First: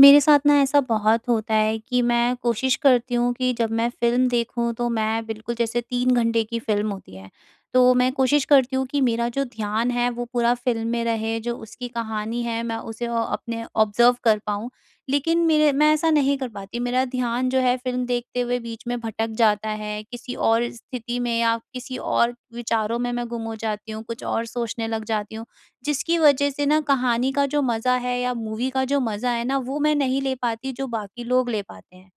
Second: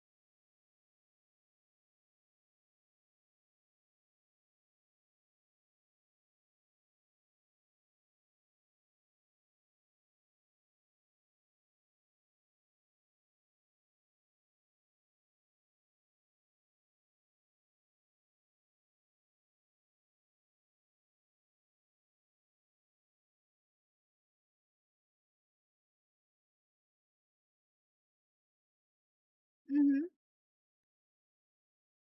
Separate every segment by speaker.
Speaker 1: मेरे साथ ना ऐसा बहुत होता है कि मैं कोशिश करती हूँ कि जब मैं फ़िल्म देखूँ तो मैं बिल्कुल जैसे 3 घंटे की फ़िल्म होती है, तो मैं कोशिश करती हूँ कि मेरा जो ध्यान है वो पूरा फ़िल्म में रहे, जो उसकी कहानी है मैं उसे अपने ऑब्ज़र्व कर पाऊँ। लेकिन मेरे मैं ऐसा नहीं कर पाती, मेरा ध्यान जो है फ़िल्म देखते हुए बीच में भटक जाता है, किसी और स्थिति में या किसी और विचारों में मैं गुम हो जाती हूँ, कुछ और सोचने लग जाती हूँ। जिसकी वजह से ना कहानी का जो मज़ा है या मूवी का जो मज़ा है ना, वो मैं
Speaker 2: उहुँ।
Speaker 1: नहीं ले पाती जो बाकी लोग ले पाते हैं।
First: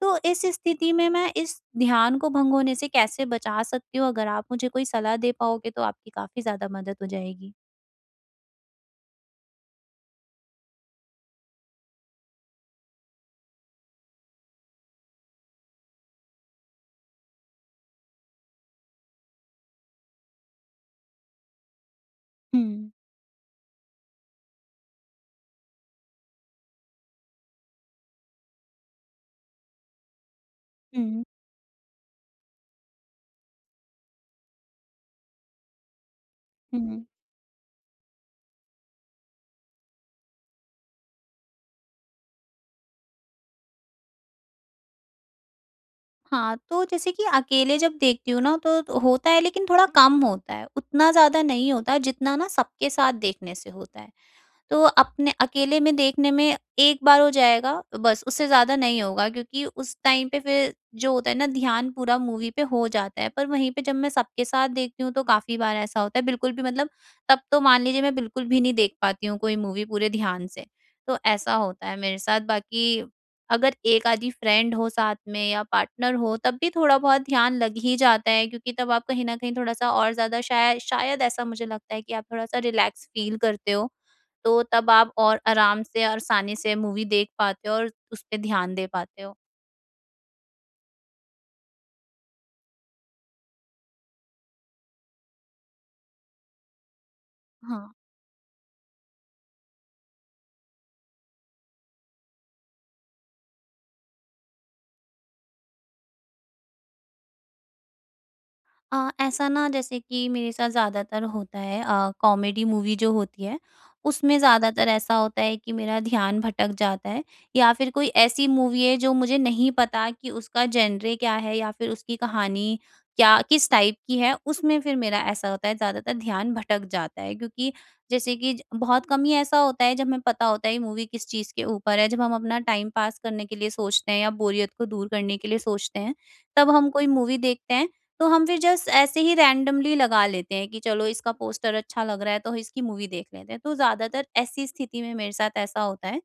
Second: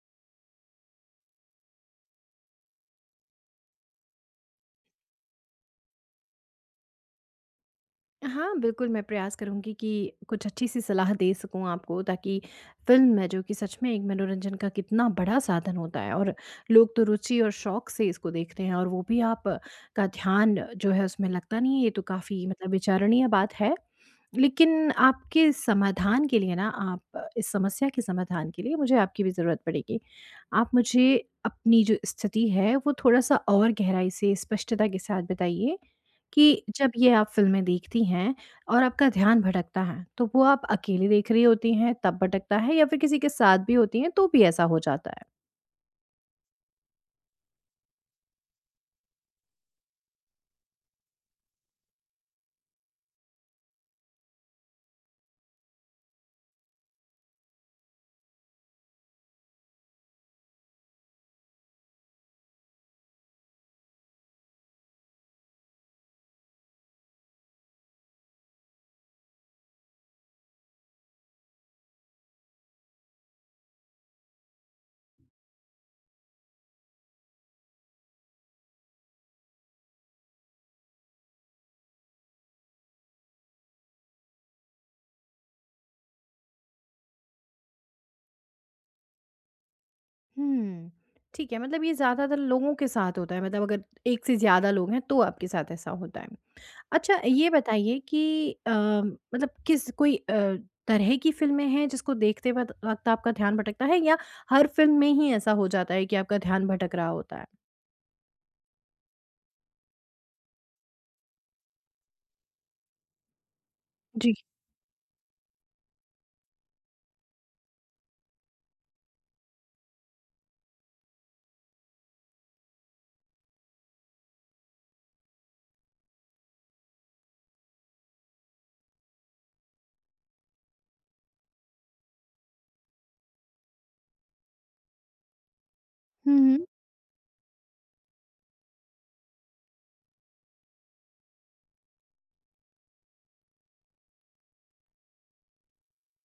Speaker 1: तो इस स्थिति में मैं इस ध्यान को भंग होने से कैसे बचा सकती हूँ? अगर आप मुझे कोई सलाह दे पाओगे तो आपकी काफ़ी ज़्यादा मदद हो जाएगी।
Speaker 2: हाँ, बिल्कुल मैं प्रयास करूँगी कि कुछ अच्छी-सी सलाह दे सकूँ आपको, ताकि फ़िल्म है जो कि सच में एक मनोरंजन का कितना बड़ा साधन होता है। और लोग तो रुचि और शौक से इसको देखते हैं, और वो भी आप का ध्यान जो है उसमें लगता नहीं है। ये तो काफ़ी मतलब
Speaker 1: हुँ,
Speaker 2: विचारणीय बात है। लेकिन आपके समाधान के लिए, ना आप इस समस्या के समाधान के लिए मुझे आपकी भी ज़रूरत पड़ेगी। आप मुझे
Speaker 1: हुँ,
Speaker 2: अपनी जो स्थिति है वो थोड़ा-सा और गहराई से स्पष्टता के साथ बताइए कि जब
Speaker 1: हुँ।
Speaker 2: ये आप फ़िल्में देखती हैं और आपका ध्यान भटकता है, तो वो आप अकेली देख रही होती हैं तब भटकता है, या फिर किसी के साथ भी होती हैं तो भी ऐसा हो जाता है?
Speaker 1: हाँ, तो जैसे कि अकेले जब देखती हूँ ना तो होता है लेकिन थोड़ा कम होता है, उतना ज़्यादा नहीं होता जितना ना सबके साथ देखने से होता है। तो अपने अकेले में देखने में एक बार हो जाएगा बस, उससे ज़्यादा नहीं होगा क्योंकि उस टाइम पे फिर जो होता है ना ध्यान पूरा मूवी पे हो जाता है। पर वहीं पे जब मैं सबके साथ देखती हूँ तो काफ़ी बार ऐसा होता है बिल्कुल भी मतलब तब तो मान लीजिए मैं बिल्कुल भी नहीं देख पाती हूँ कोई मूवी पूरे ध्यान से। तो ऐसा होता है मेरे साथ। बाकी अगर एक आधी फ्रेंड हो साथ में या पार्टनर हो तब भी थोड़ा-बहुत ध्यान लग ही जाता है, क्योंकि तब आप कहीं न कहीं थोड़ा-सा और ज़्यादा शायद ऐसा मुझे लगता है कि आप थोड़ा-सा रिलैक्स फ़ील करते हो। तो तब आप और आराम से, आसानी से मूवी देख पाते हो और उसपे ध्यान दे पाते हो।
Speaker 2: हुँ। ठीक है, मतलब ये ज़्यादातर लोगों के साथ होता है, मतलब अगर एक से ज़्यादा लोग हैं तो आपके साथ ऐसा होता है। अच्छा, ये
Speaker 1: हाँ।
Speaker 2: बताइए कि मतलब किस कोई तरह की फ़िल्में हैं जिसको देखते वक़्त वक़्त आपका ध्यान भटकता है, या हर फ़िल्म में ही ऐसा हो जाता है कि आपका ध्यान भटक रहा होता है?
Speaker 1: ऐसा ना जैसे कि मेरे साथ ज़्यादातर होता है, कॉमेडी मूवी जो होती है
Speaker 2: जी।
Speaker 1: उसमें ज़्यादातर ऐसा होता है कि मेरा ध्यान भटक जाता है। या फिर कोई ऐसी मूवी है जो मुझे नहीं पता कि उसका जेनरे क्या है या फिर उसकी कहानी क्या किस टाइप की है, उसमें फिर मेरा ऐसा होता है ज़्यादातर ध्यान भटक जाता है, क्योंकि जैसे कि बहुत कम ही ऐसा होता है जब हमें पता होता है मूवी किस चीज़ के ऊपर है। जब हम अपना टाइम पास करने के लिए सोचते हैं या बोरियत को दूर करने के लिए सोचते हैं,
Speaker 2: हुँ, हुँ।
Speaker 1: तब हम कोई मूवी देखते हैं, तो हम फिर जस्ट ऐसे ही रैंडमली लगा लेते हैं कि चलो इसका पोस्टर अच्छा लग रहा है तो इसकी मूवी देख लेते हैं। तो ज़्यादातर ऐसी स्थिति में मेरे साथ ऐसा होता है,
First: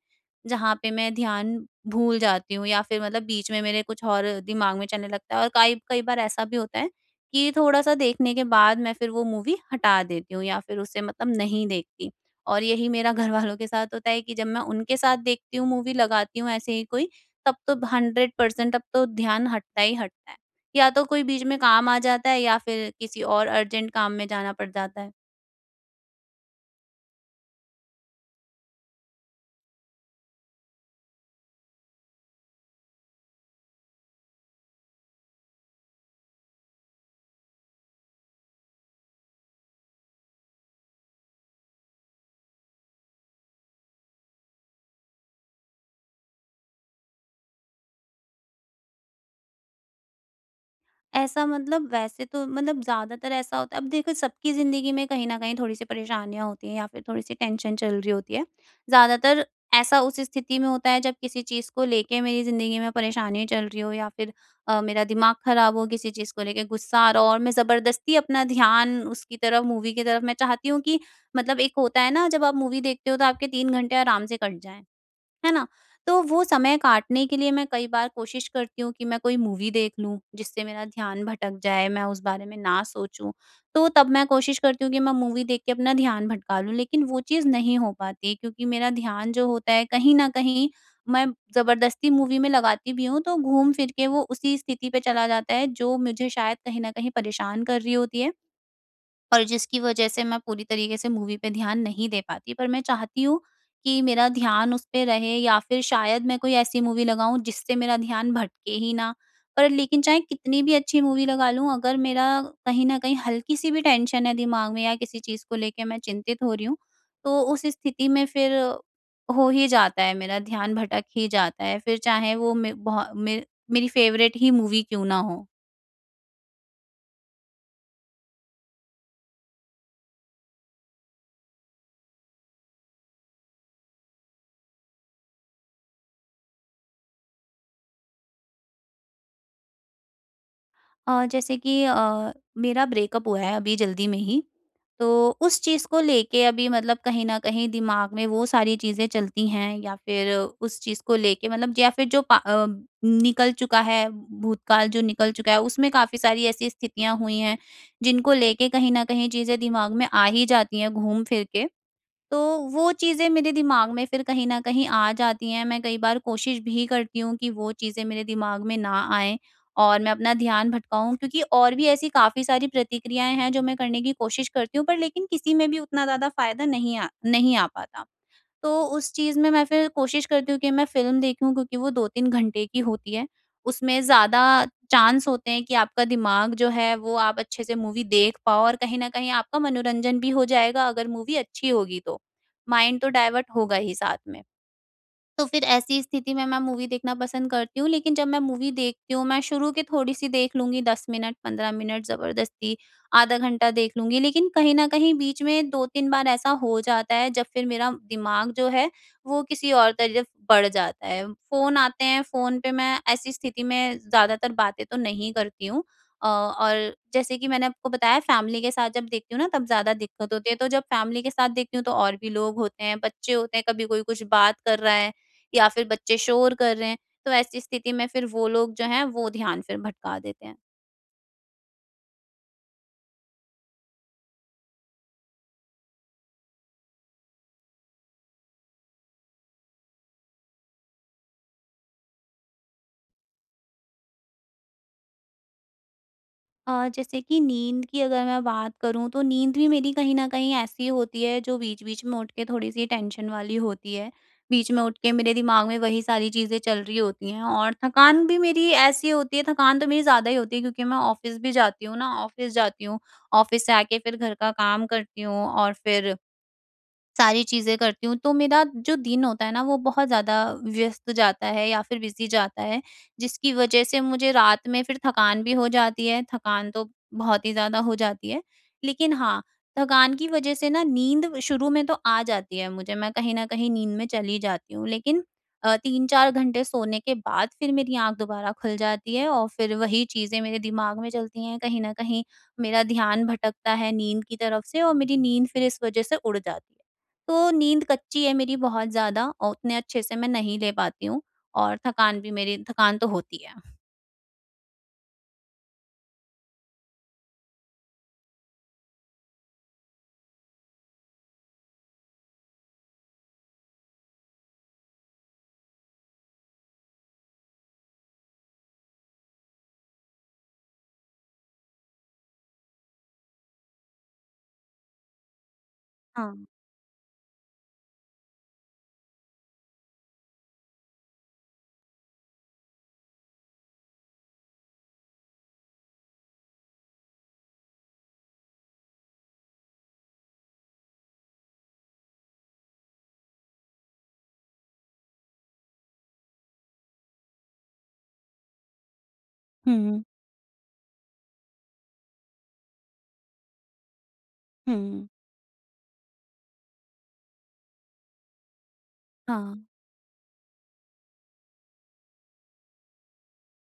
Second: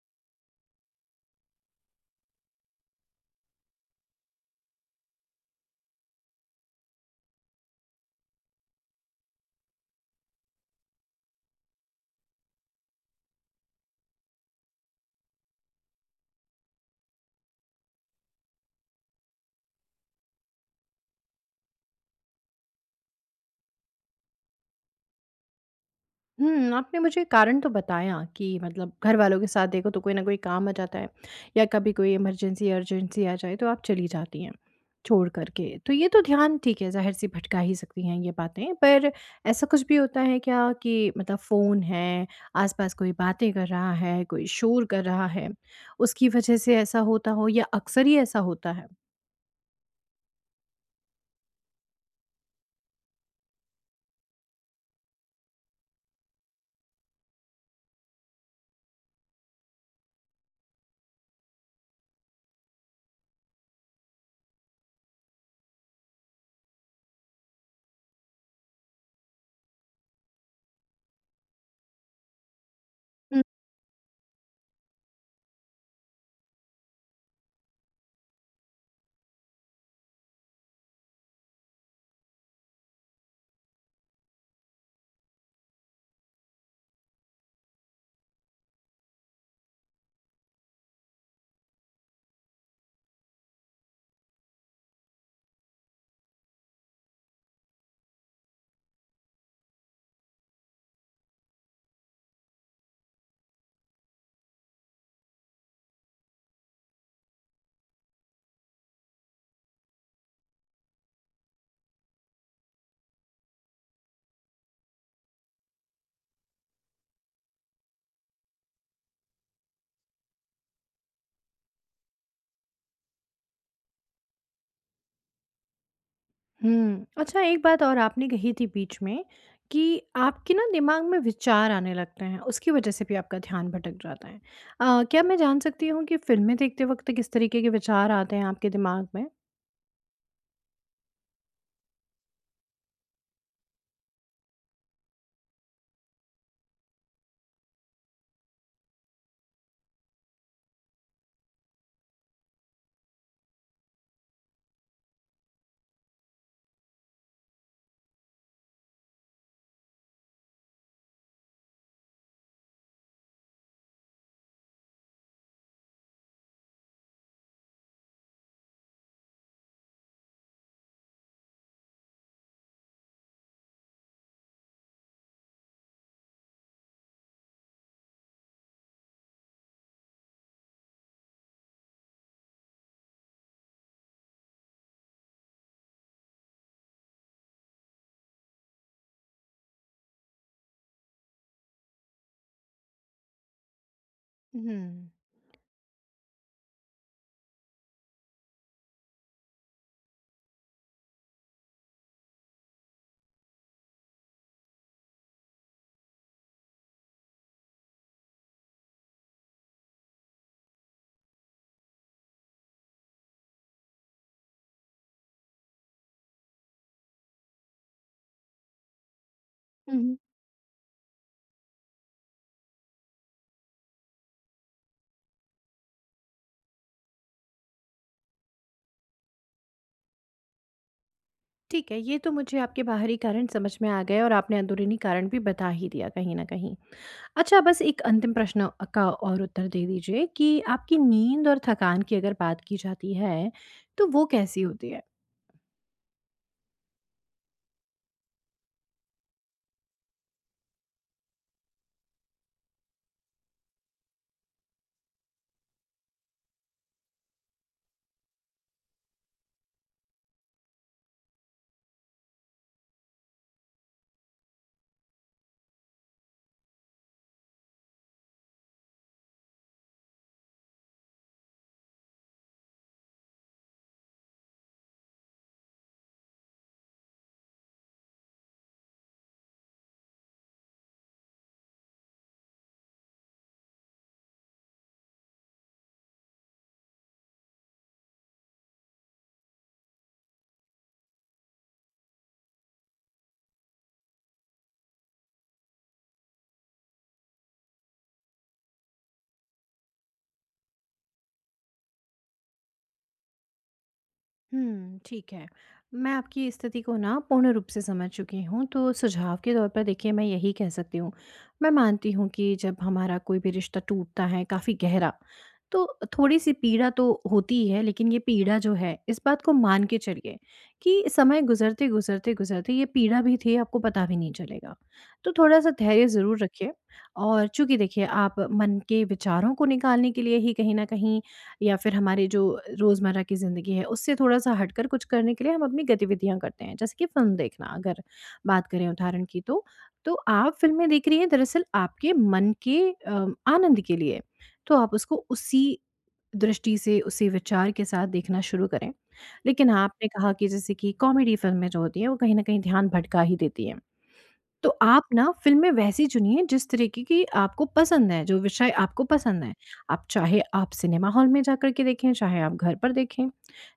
Speaker 1: जहाँ पे मैं ध्यान भूल जाती हूँ या फिर मतलब बीच में मेरे कुछ और दिमाग में चलने लगता है, और कई कई बार ऐसा भी होता है कि थोड़ा-सा देखने के बाद मैं फिर वो मूवी हटा देती हूँ या फिर उसे मतलब नहीं देखती। और यही मेरा घरवालों के साथ होता है कि जब मैं उनके साथ देखती हूँ, मूवी लगाती हूँ ऐसे ही कोई, तब तो 100% अब तो ध्यान हटता ही हटता है। या तो कोई बीच में काम आ जाता है या फिर किसी और अर्जेंट काम में जाना पड़ जाता है।
Speaker 2: हुँ, आपने मुझे कारण तो बताया कि मतलब घरवालों के साथ देखो तो कोई ना कोई काम आ जाता है, या कभी कोई इमरजेंसी अर्जेंसी आ जाए तो आप चली जाती हैं, छोड़ कर के। तो ये तो ध्यान ठीक है, ज़ाहिर-सी भटका ही सकती हैं ये बातें। पर ऐसा कुछ भी होता है क्या कि मतलब फ़ोन है, आस-पास कोई बातें कर रहा है, कोई शोर कर रहा है, उसकी वजह से ऐसा होता हो, या अक्सर ही ऐसा होता है?
Speaker 1: ऐसा मतलब वैसे तो मतलब ज़्यादातर ऐसा होता है। अब देखो सबकी ज़िंदगी में कहीं न कहीं थोड़ी-सी परेशानियाँ होती हैं या फिर थोड़ी-सी टेंशन चल रही होती है। ज़्यादातर ऐसा उस स्थिति में होता है जब किसी चीज़ को लेके मेरी ज़िंदगी में परेशानी चल रही हो या फिर मेरा दिमाग ख़राब हो, किसी चीज़ को लेके गुस्सा आ रहा हो, और मैं ज़बरदस्ती अपना ध्यान उसकी तरफ, मूवी की तरफ, मैं चाहती हूँ कि मतलब एक होता है ना जब आप मूवी देखते हो तो आपके 3 घंटे आराम से कट जाएँ। है ना? तो वो समय काटने के लिए मैं कई बार कोशिश करती हूँ कि मैं कोई मूवी देख लूँ, जिससे मेरा ध्यान भटक जाए, मैं उस बारे में ना सोचूँ। तो तब मैं कोशिश करती हूँ कि मैं मूवी देख के अपना ध्यान भटका लूँ, लेकिन वो चीज़ नहीं हो पाती, क्योंकि मेरा ध्यान जो होता है कहीं न कहीं, मैं ज़बरदस्ती मूवी में लगाती भी हूँ, तो घूम फिर के वो उसी स्थिति पे चला जाता है, जो मुझे शायद कहीं न कहीं परेशान कर रही होती है। और जिसकी वजह से मैं पूरी तरीके से मूवी पे ध्यान नहीं दे पाती। पर मैं चाहती हूँ कि मेरा ध्यान उस पे रहे या फिर शायद मैं कोई ऐसी मूवी लगाऊँ जिससे मेरा ध्यान भटके ही ना। पर लेकिन चाहे कितनी भी अच्छी मूवी लगा लूँ, अगर मेरा कहीं न कहीं हल्की-सी भी टेंशन है दिमाग में, या किसी चीज़ को लेके मैं चिंतित हो रही हूँ, तो उस स्थिति में फिर हो ही जाता है, मेरा ध्यान भटक ही जाता है। फिर चाहे वो मे बहु मे मेरी फ़ेवरेट ही मूवी क्यों ना हो।
Speaker 2: हुँ। अच्छा, एक बात और आपने कही थी बीच में कि आपके ना दिमाग में विचार आने लगते हैं, उसकी वज़ह से भी आपका ध्यान भटक जाता है। क्या मैं जान सकती हूँ कि फ़िल्में देखते वक़्त किस तरीके के विचार आते हैं आपके दिमाग में?
Speaker 1: जैसे कि मेरा ब्रेकअप हुआ है अभी जल्दी में ही, तो उस चीज़ को लेके अभी मतलब कहीं न कहीं दिमाग में वो सारी चीज़ें चलती हैं, या फिर उस चीज़ को लेके मतलब, या फिर निकल चुका है, भूतकाल जो निकल चुका है, उसमें काफ़ी सारी ऐसी स्थितियाँ हुई हैं, जिनको लेके कहीं न कहीं चीज़ें दिमाग में आ ही जाती हैं घूम फिर के। तो वो चीज़ें मेरे दिमाग में फिर कहीं न कहीं आ जाती हैं, मैं कई बार कोशिश भी करती हूँ कि वो चीज़ें मेरे दिमाग में ना आएँ और मैं अपना ध्यान भटकाऊँ, क्योंकि और भी ऐसी काफ़ी सारी प्रतिक्रियाएँ हैं जो मैं करने की कोशिश करती हूँ, पर लेकिन किसी में भी उतना ज़्यादा फ़ायदा नहीं आ पाता। तो उस चीज़ में मैं फिर कोशिश करती हूँ कि मैं फ़िल्म देखूँ, क्योंकि वो 2-3 घंटे की होती है। उसमें ज़्यादा चांस होते हैं कि आपका दिमाग जो है वो आप अच्छे से मूवी देख पाओ और कहीं न कहीं आपका मनोरंजन भी हो जाएगा अगर मूवी अच्छी होगी तो। माइंड तो डाइवर्ट होगा ही साथ में।
Speaker 2: हुँ।
Speaker 1: तो फिर ऐसी स्थिति में मैं मूवी देखना पसंद करती हूँ, लेकिन जब मैं मूवी देखती हूँ, मैं शुरू की थोड़ी-सी देख लूँगी, 10 मिनट, 15 मिनट ज़बरदस्ती, आधा घंटा देख लूँगी, लेकिन कहीं न कहीं बीच में 2-3 बार ऐसा हो जाता है जब फिर मेरा दिमाग जो है वो किसी और तरफ बढ़ जाता है। फ़ोन आते हैं, फ़ोन पे मैं ऐसी स्थिति में ज़्यादातर बातें तो नहीं करती हूँ। और जैसे कि मैंने आपको बताया, फैमिली के साथ जब देखती हूँ ना तब ज़्यादा
Speaker 2: हुँ।
Speaker 1: दिक्कत होती है, तो जब फैमिली के साथ देखती हूँ तो और भी लोग होते हैं, बच्चे होते हैं, कभी कोई कुछ बात कर रहा है, या फिर बच्चे शोर कर रहे हैं, तो ऐसी स्थिति में फिर वो लोग जो हैं वो ध्यान फिर भटका देते हैं।
Speaker 2: ठीक है, ये तो मुझे आपके बाहरी कारण समझ में आ गए और आपने अंदरूनी कारण भी बता ही दिया कहीं न कहीं। अच्छा, बस एक अंतिम प्रश्न का और उत्तर दे दीजिए कि आपकी नींद और थकान की अगर बात की जाती है, तो वो कैसी होती है?
Speaker 1: जैसे कि नींद की अगर मैं बात करूँ तो नींद भी मेरी कहीं न कहीं ऐसी होती है जो बीच-बीच में उठ के थोड़ी-सी टेंशन वाली होती है। बीच में उठ के मेरे दिमाग में वही सारी चीज़ें चल रही होती हैं, और थकान भी मेरी ऐसी होती है, थकान तो मेरी ज़्यादा ही होती है, क्योंकि मैं ऑफ़िस भी जाती हूँ ना, ऑफ़िस जाती हूँ, ऑफ़िस से आके फिर घर का काम करती हूँ और फिर सारी चीज़ें करती हूँ, तो मेरा जो दिन होता है ना वो बहुत ज़्यादा व्यस्त जाता है या फिर बिज़ी जाता है, जिसकी वज़ह से मुझे रात में फिर थकान भी हो जाती है, थकान तो बहुत ही ज़्यादा हो जाती है। लेकिन हाँ, थकान की वज़ह से ना नींद शुरू में तो आ जाती है मुझे, मैं कहीं न कहीं नींद में चली जाती हूँ, लेकिन 3-4 घंटे सोने के बाद फिर मेरी आँख दोबारा खुल जाती है और फिर वही चीज़ें मेरे दिमाग में चलती हैं, कहीं न कहीं मेरा ध्यान भटकता है नींद की तरफ से, और मेरी नींद फिर इस वज़ह से उड़ जाती है। तो नींद कच्ची है मेरी बहुत ज़्यादा, और उतने अच्छे से मैं नहीं ले पाती हूँ, और थकान भी, मेरी थकान तो होती है।
Speaker 2: हुँ, ठीक है। मैं आपकी स्थिति को ना पूर्ण रूप से समझ चुकी हूँ, तो सुझाव के तौर पर देखिए मैं यही कह सकती हूँ। मैं मानती हूँ कि जब हमारा कोई भी रिश्ता टूटता है काफ़ी गहरा, तो थोड़ी-सी पीड़ा तो होती ही है, लेकिन ये पीड़ा जो है इस बात को मान के चलिए कि समय गुज़रते, गुज़रते, गुज़रते ये पीड़ा भी थी आपको पता भी नहीं चलेगा। तो थोड़ा-सा धैर्य ज़रूर
Speaker 1: हाँ।
Speaker 2: रखिए। और चूँकि देखिए आप मन के विचारों को निकालने के लिए ही कहीं न कहीं, या फिर हमारी जो रोज़मर्रा की ज़िंदगी है उससे थोड़ा-सा हटकर कुछ करने के लिए हम अपनी गतिविधियाँ करते हैं, जैसे कि फ़िल्म देखना, अगर बात करें उदाहरण की तो। तो आप फ़िल्में देख रही हैं दरअसल आपके मन के आनंद के लिए, तो आप उसको उसी दृष्टि से, उसी विचार के साथ देखना शुरू करें। लेकिन
Speaker 1: हुँ, हुँ।
Speaker 2: आपने कहा कि जैसे कि कॉमेडी फ़िल्में जो होती हैं वो कहीं न कहीं ध्यान भटका ही देती हैं। तो आप ना फ़िल्में वैसी चुनिए जिस तरीके की आपको पसंद है, जो विषय आपको पसंद है।
Speaker 1: हाँ।
Speaker 2: आप चाहे आप सिनेमा हॉल में जाकर के देखें, चाहे आप घर पर देखें।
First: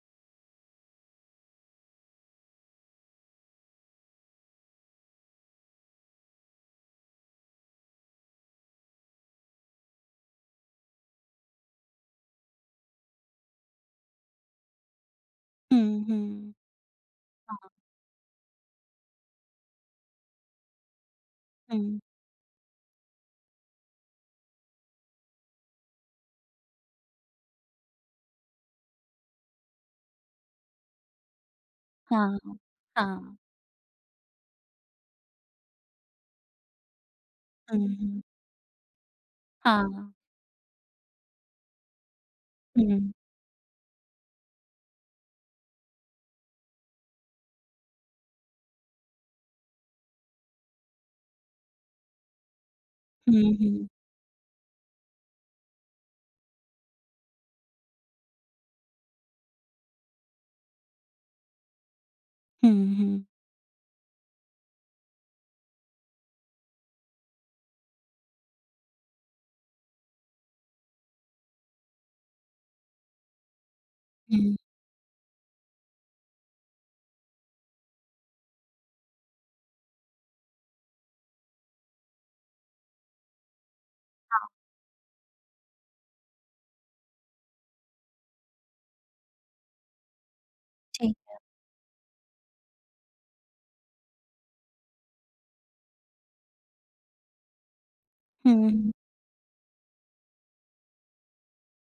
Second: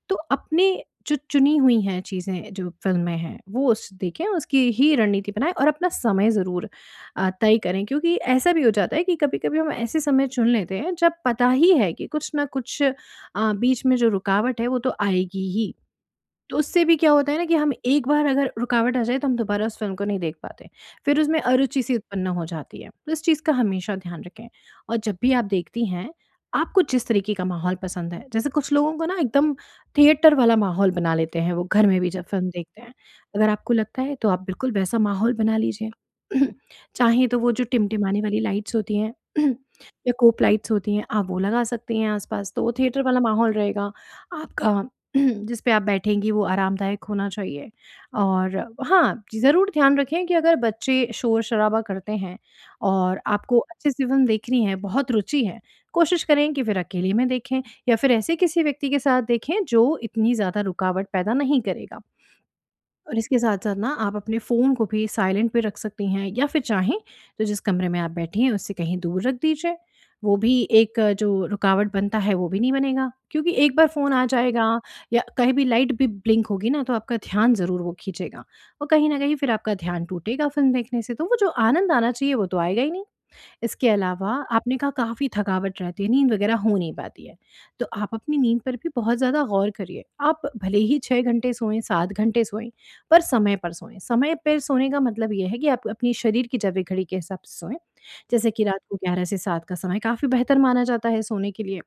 Speaker 2: तो अपने जो चुनी हुई हैं चीज़ें जो फ़िल्में हैं, वो उस देखें, उसकी ही रणनीति बनाएँ और अपना समय ज़रूर तय करें, क्योंकि ऐसा भी हो जाता है कि कभी-कभी हम ऐसे समय चुन लेते हैं जब पता ही है कि कुछ न कुछ बीच में जो रुकावट है वो तो आएगी ही।
Speaker 1: हुँ, हुँ,
Speaker 2: तो उससे भी क्या होता है ना कि हम एक बार अगर रुकावट आ जाए तो हम दोबारा उस फ़िल्म को नहीं देख पाते। फिर उसमें अरुचि सी
Speaker 1: हुँ।
Speaker 2: उत्पन्न हो जाती है। तो इस चीज़ का हमेशा ध्यान रखें। और जब भी आप देखती हैं, आपको जिस तरीके का माहौल पसंद है, जैसे कुछ लोगों को ना एकदम थिएटर वाला माहौल बना लेते हैं वो घर में भी जब
Speaker 1: हाँ,
Speaker 2: फ़िल्म देखते हैं।
Speaker 1: हाँ।
Speaker 2: अगर आपको लगता है तो आप बिल्कुल वैसा माहौल बना लीजिए। चाहे तो वो जो
Speaker 1: हुँ,
Speaker 2: टिमटिमाने
Speaker 1: हुँ।
Speaker 2: वाली लाइट्स होती हैं या
Speaker 1: हाँ।
Speaker 2: कोप लाइट्स होती हैं, आप वो लगा सकती हैं आस-पास, तो वो
Speaker 1: हुँ,
Speaker 2: थिएटर वाला माहौल रहेगा। आपका जिस पे आप बैठेंगी वो आरामदायक होना चाहिए। और हाँ, ज़रूर ध्यान रखें कि अगर बच्चे शोर-शराबा करते हैं और
Speaker 1: हुँ,
Speaker 2: आपको
Speaker 1: हुँ।
Speaker 2: अच्छी सी फ़िल्म देखनी है, बहुत रुचि है, कोशिश करें कि फिर अकेले में देखें, या फिर ऐसे किसी व्यक्ति के साथ देखें जो इतनी ज़्यादा रुकावट पैदा नहीं करेगा।
Speaker 1: हुँ,
Speaker 2: और
Speaker 1: हुँ,
Speaker 2: इसके साथ-साथ ना आप अपने फ़ोन को भी साइलेंट पे रख सकती हैं, या फिर चाहें तो जिस कमरे में आप बैठी हैं उससे कहीं दूर रख दीजिए। वो भी एक जो रुकावट बनता है वो भी नहीं बनेगा, क्योंकि एक बार फ़ोन आ
Speaker 1: हुँ।
Speaker 2: जाएगा या कहीं भी लाइट भी ब्लिंक होगी ना तो आपका ध्यान ज़रूर वो खींचेगा, और कहीं न कहीं फिर आपका ध्यान टूटेगा फ़िल्म देखने से, तो वो जो आनंद आना चाहिए वो तो आएगा ही नहीं। इसके अलावा आपने कहा काफ़ी थकावट रहती है, नींद वगैरह हो नहीं पाती है। तो आप अपनी नींद पर भी बहुत ज़्यादा गौर करिए। आप भले ही
Speaker 1: ठीक।
Speaker 2: 6 घंटे सोएँ, 7 घंटे सोएँ, पर समय पर सोएँ। समय पर सोने का मतलब ये है कि आप अपनी शरीर की जैविक घड़ी के हिसाब से सोएँ। जैसे
Speaker 1: हुँ,
Speaker 2: कि रात
Speaker 1: हुँ,
Speaker 2: को 11 से 7 का समय काफ़ी बेहतर माना जाता है सोने के लिए।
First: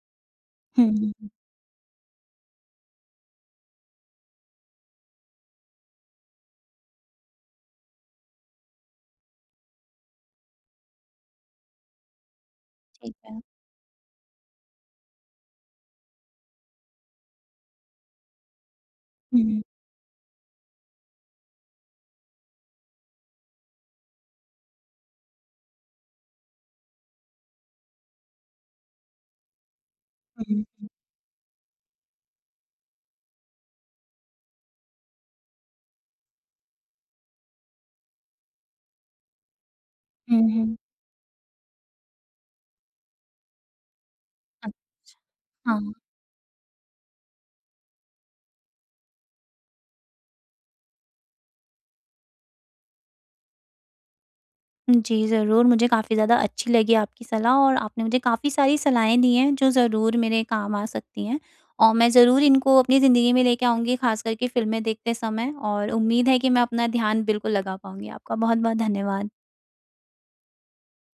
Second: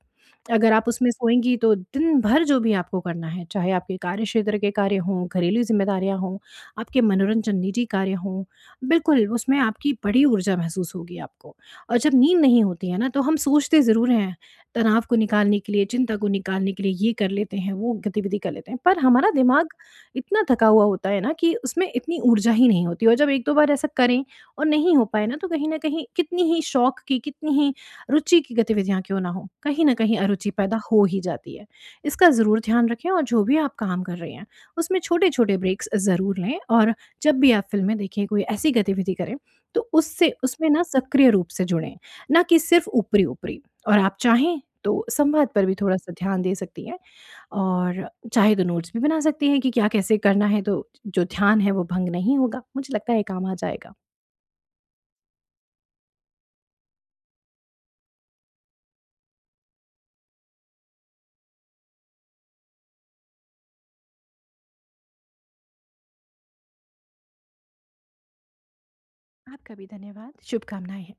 Speaker 2: अगर आप उसमें
Speaker 1: हुँ,
Speaker 2: सोएँगी तो दिन भर जो भी आपको करना है, चाहे आपके कार्यक्षेत्र के कार्य हों, घरेलू ज़िम्मेदारियाँ हों, आपके मनोरंजन, निजी कार्य हों, बिल्कुल उसमें आपकी बड़ी ऊर्जा महसूस होगी आपको। और जब नींद नहीं होती है ना,
Speaker 1: ठीक
Speaker 2: तो हम
Speaker 1: है।
Speaker 2: सोचते ज़रूर हैं, तनाव को निकालने के लिए, चिंता को निकालने के लिए ये कर लेते हैं, वो गतिविधि कर लेते हैं, पर हमारा
Speaker 1: हुँ,
Speaker 2: दिमाग इतना थका हुआ होता है ना कि उसमें इतनी ऊर्जा ही नहीं होती, और जब 1-2 बार ऐसा करें और नहीं हो पाए ना, तो कहीं न कहीं कितनी ही शौक की, कितनी ही रुचि की गतिविधियाँ क्यों ना हों, कहीं न कहीं अरुचि पैदा
Speaker 1: हुँ,
Speaker 2: हो ही जाती है। इसका ज़रूर ध्यान रखें, और जो भी आप काम कर रहे हैं, उसमें छोटे-छोटे ब्रेक्स ज़रूर लें। और जब भी आप फ़िल्में देखें, कोई ऐसी गतिविधि करें, तो उससे
Speaker 1: हुँ,
Speaker 2: उसमें
Speaker 1: हुँ।
Speaker 2: ना सक्रिय रूप से जुड़ें, ना कि सिर्फ़ ऊपरी-ऊपरी। और आप चाहें
Speaker 1: अ,
Speaker 2: तो संवाद पर भी
Speaker 1: हाँ।
Speaker 2: थोड़ा-सा ध्यान दे सकती हैं और चाहे तो नोट्स भी बना सकती हैं कि क्या कैसे करना है, तो जो ध्यान है वो भंग नहीं होगा। मुझे लगता है ये काम आ जाएगा।
Speaker 1: जी, ज़रूर, मुझे काफ़ी ज़्यादा अच्छी लगी आपकी सलाह, और आपने मुझे काफ़ी सारी सलाहें दी हैं, जो ज़रूर मेरे काम आ सकती हैं, और मैं ज़रूर इनको अपनी ज़िंदगी में लेके आऊँगी, ख़ास करके फ़िल्में देखते समय, और उम्मीद है कि मैं अपना ध्यान बिल्कुल लगा पाऊँगी। आपका बहुत-बहुत धन्यवाद।
Speaker 2: आपका भी धन्यवाद, शुभकामनाएँ हैं।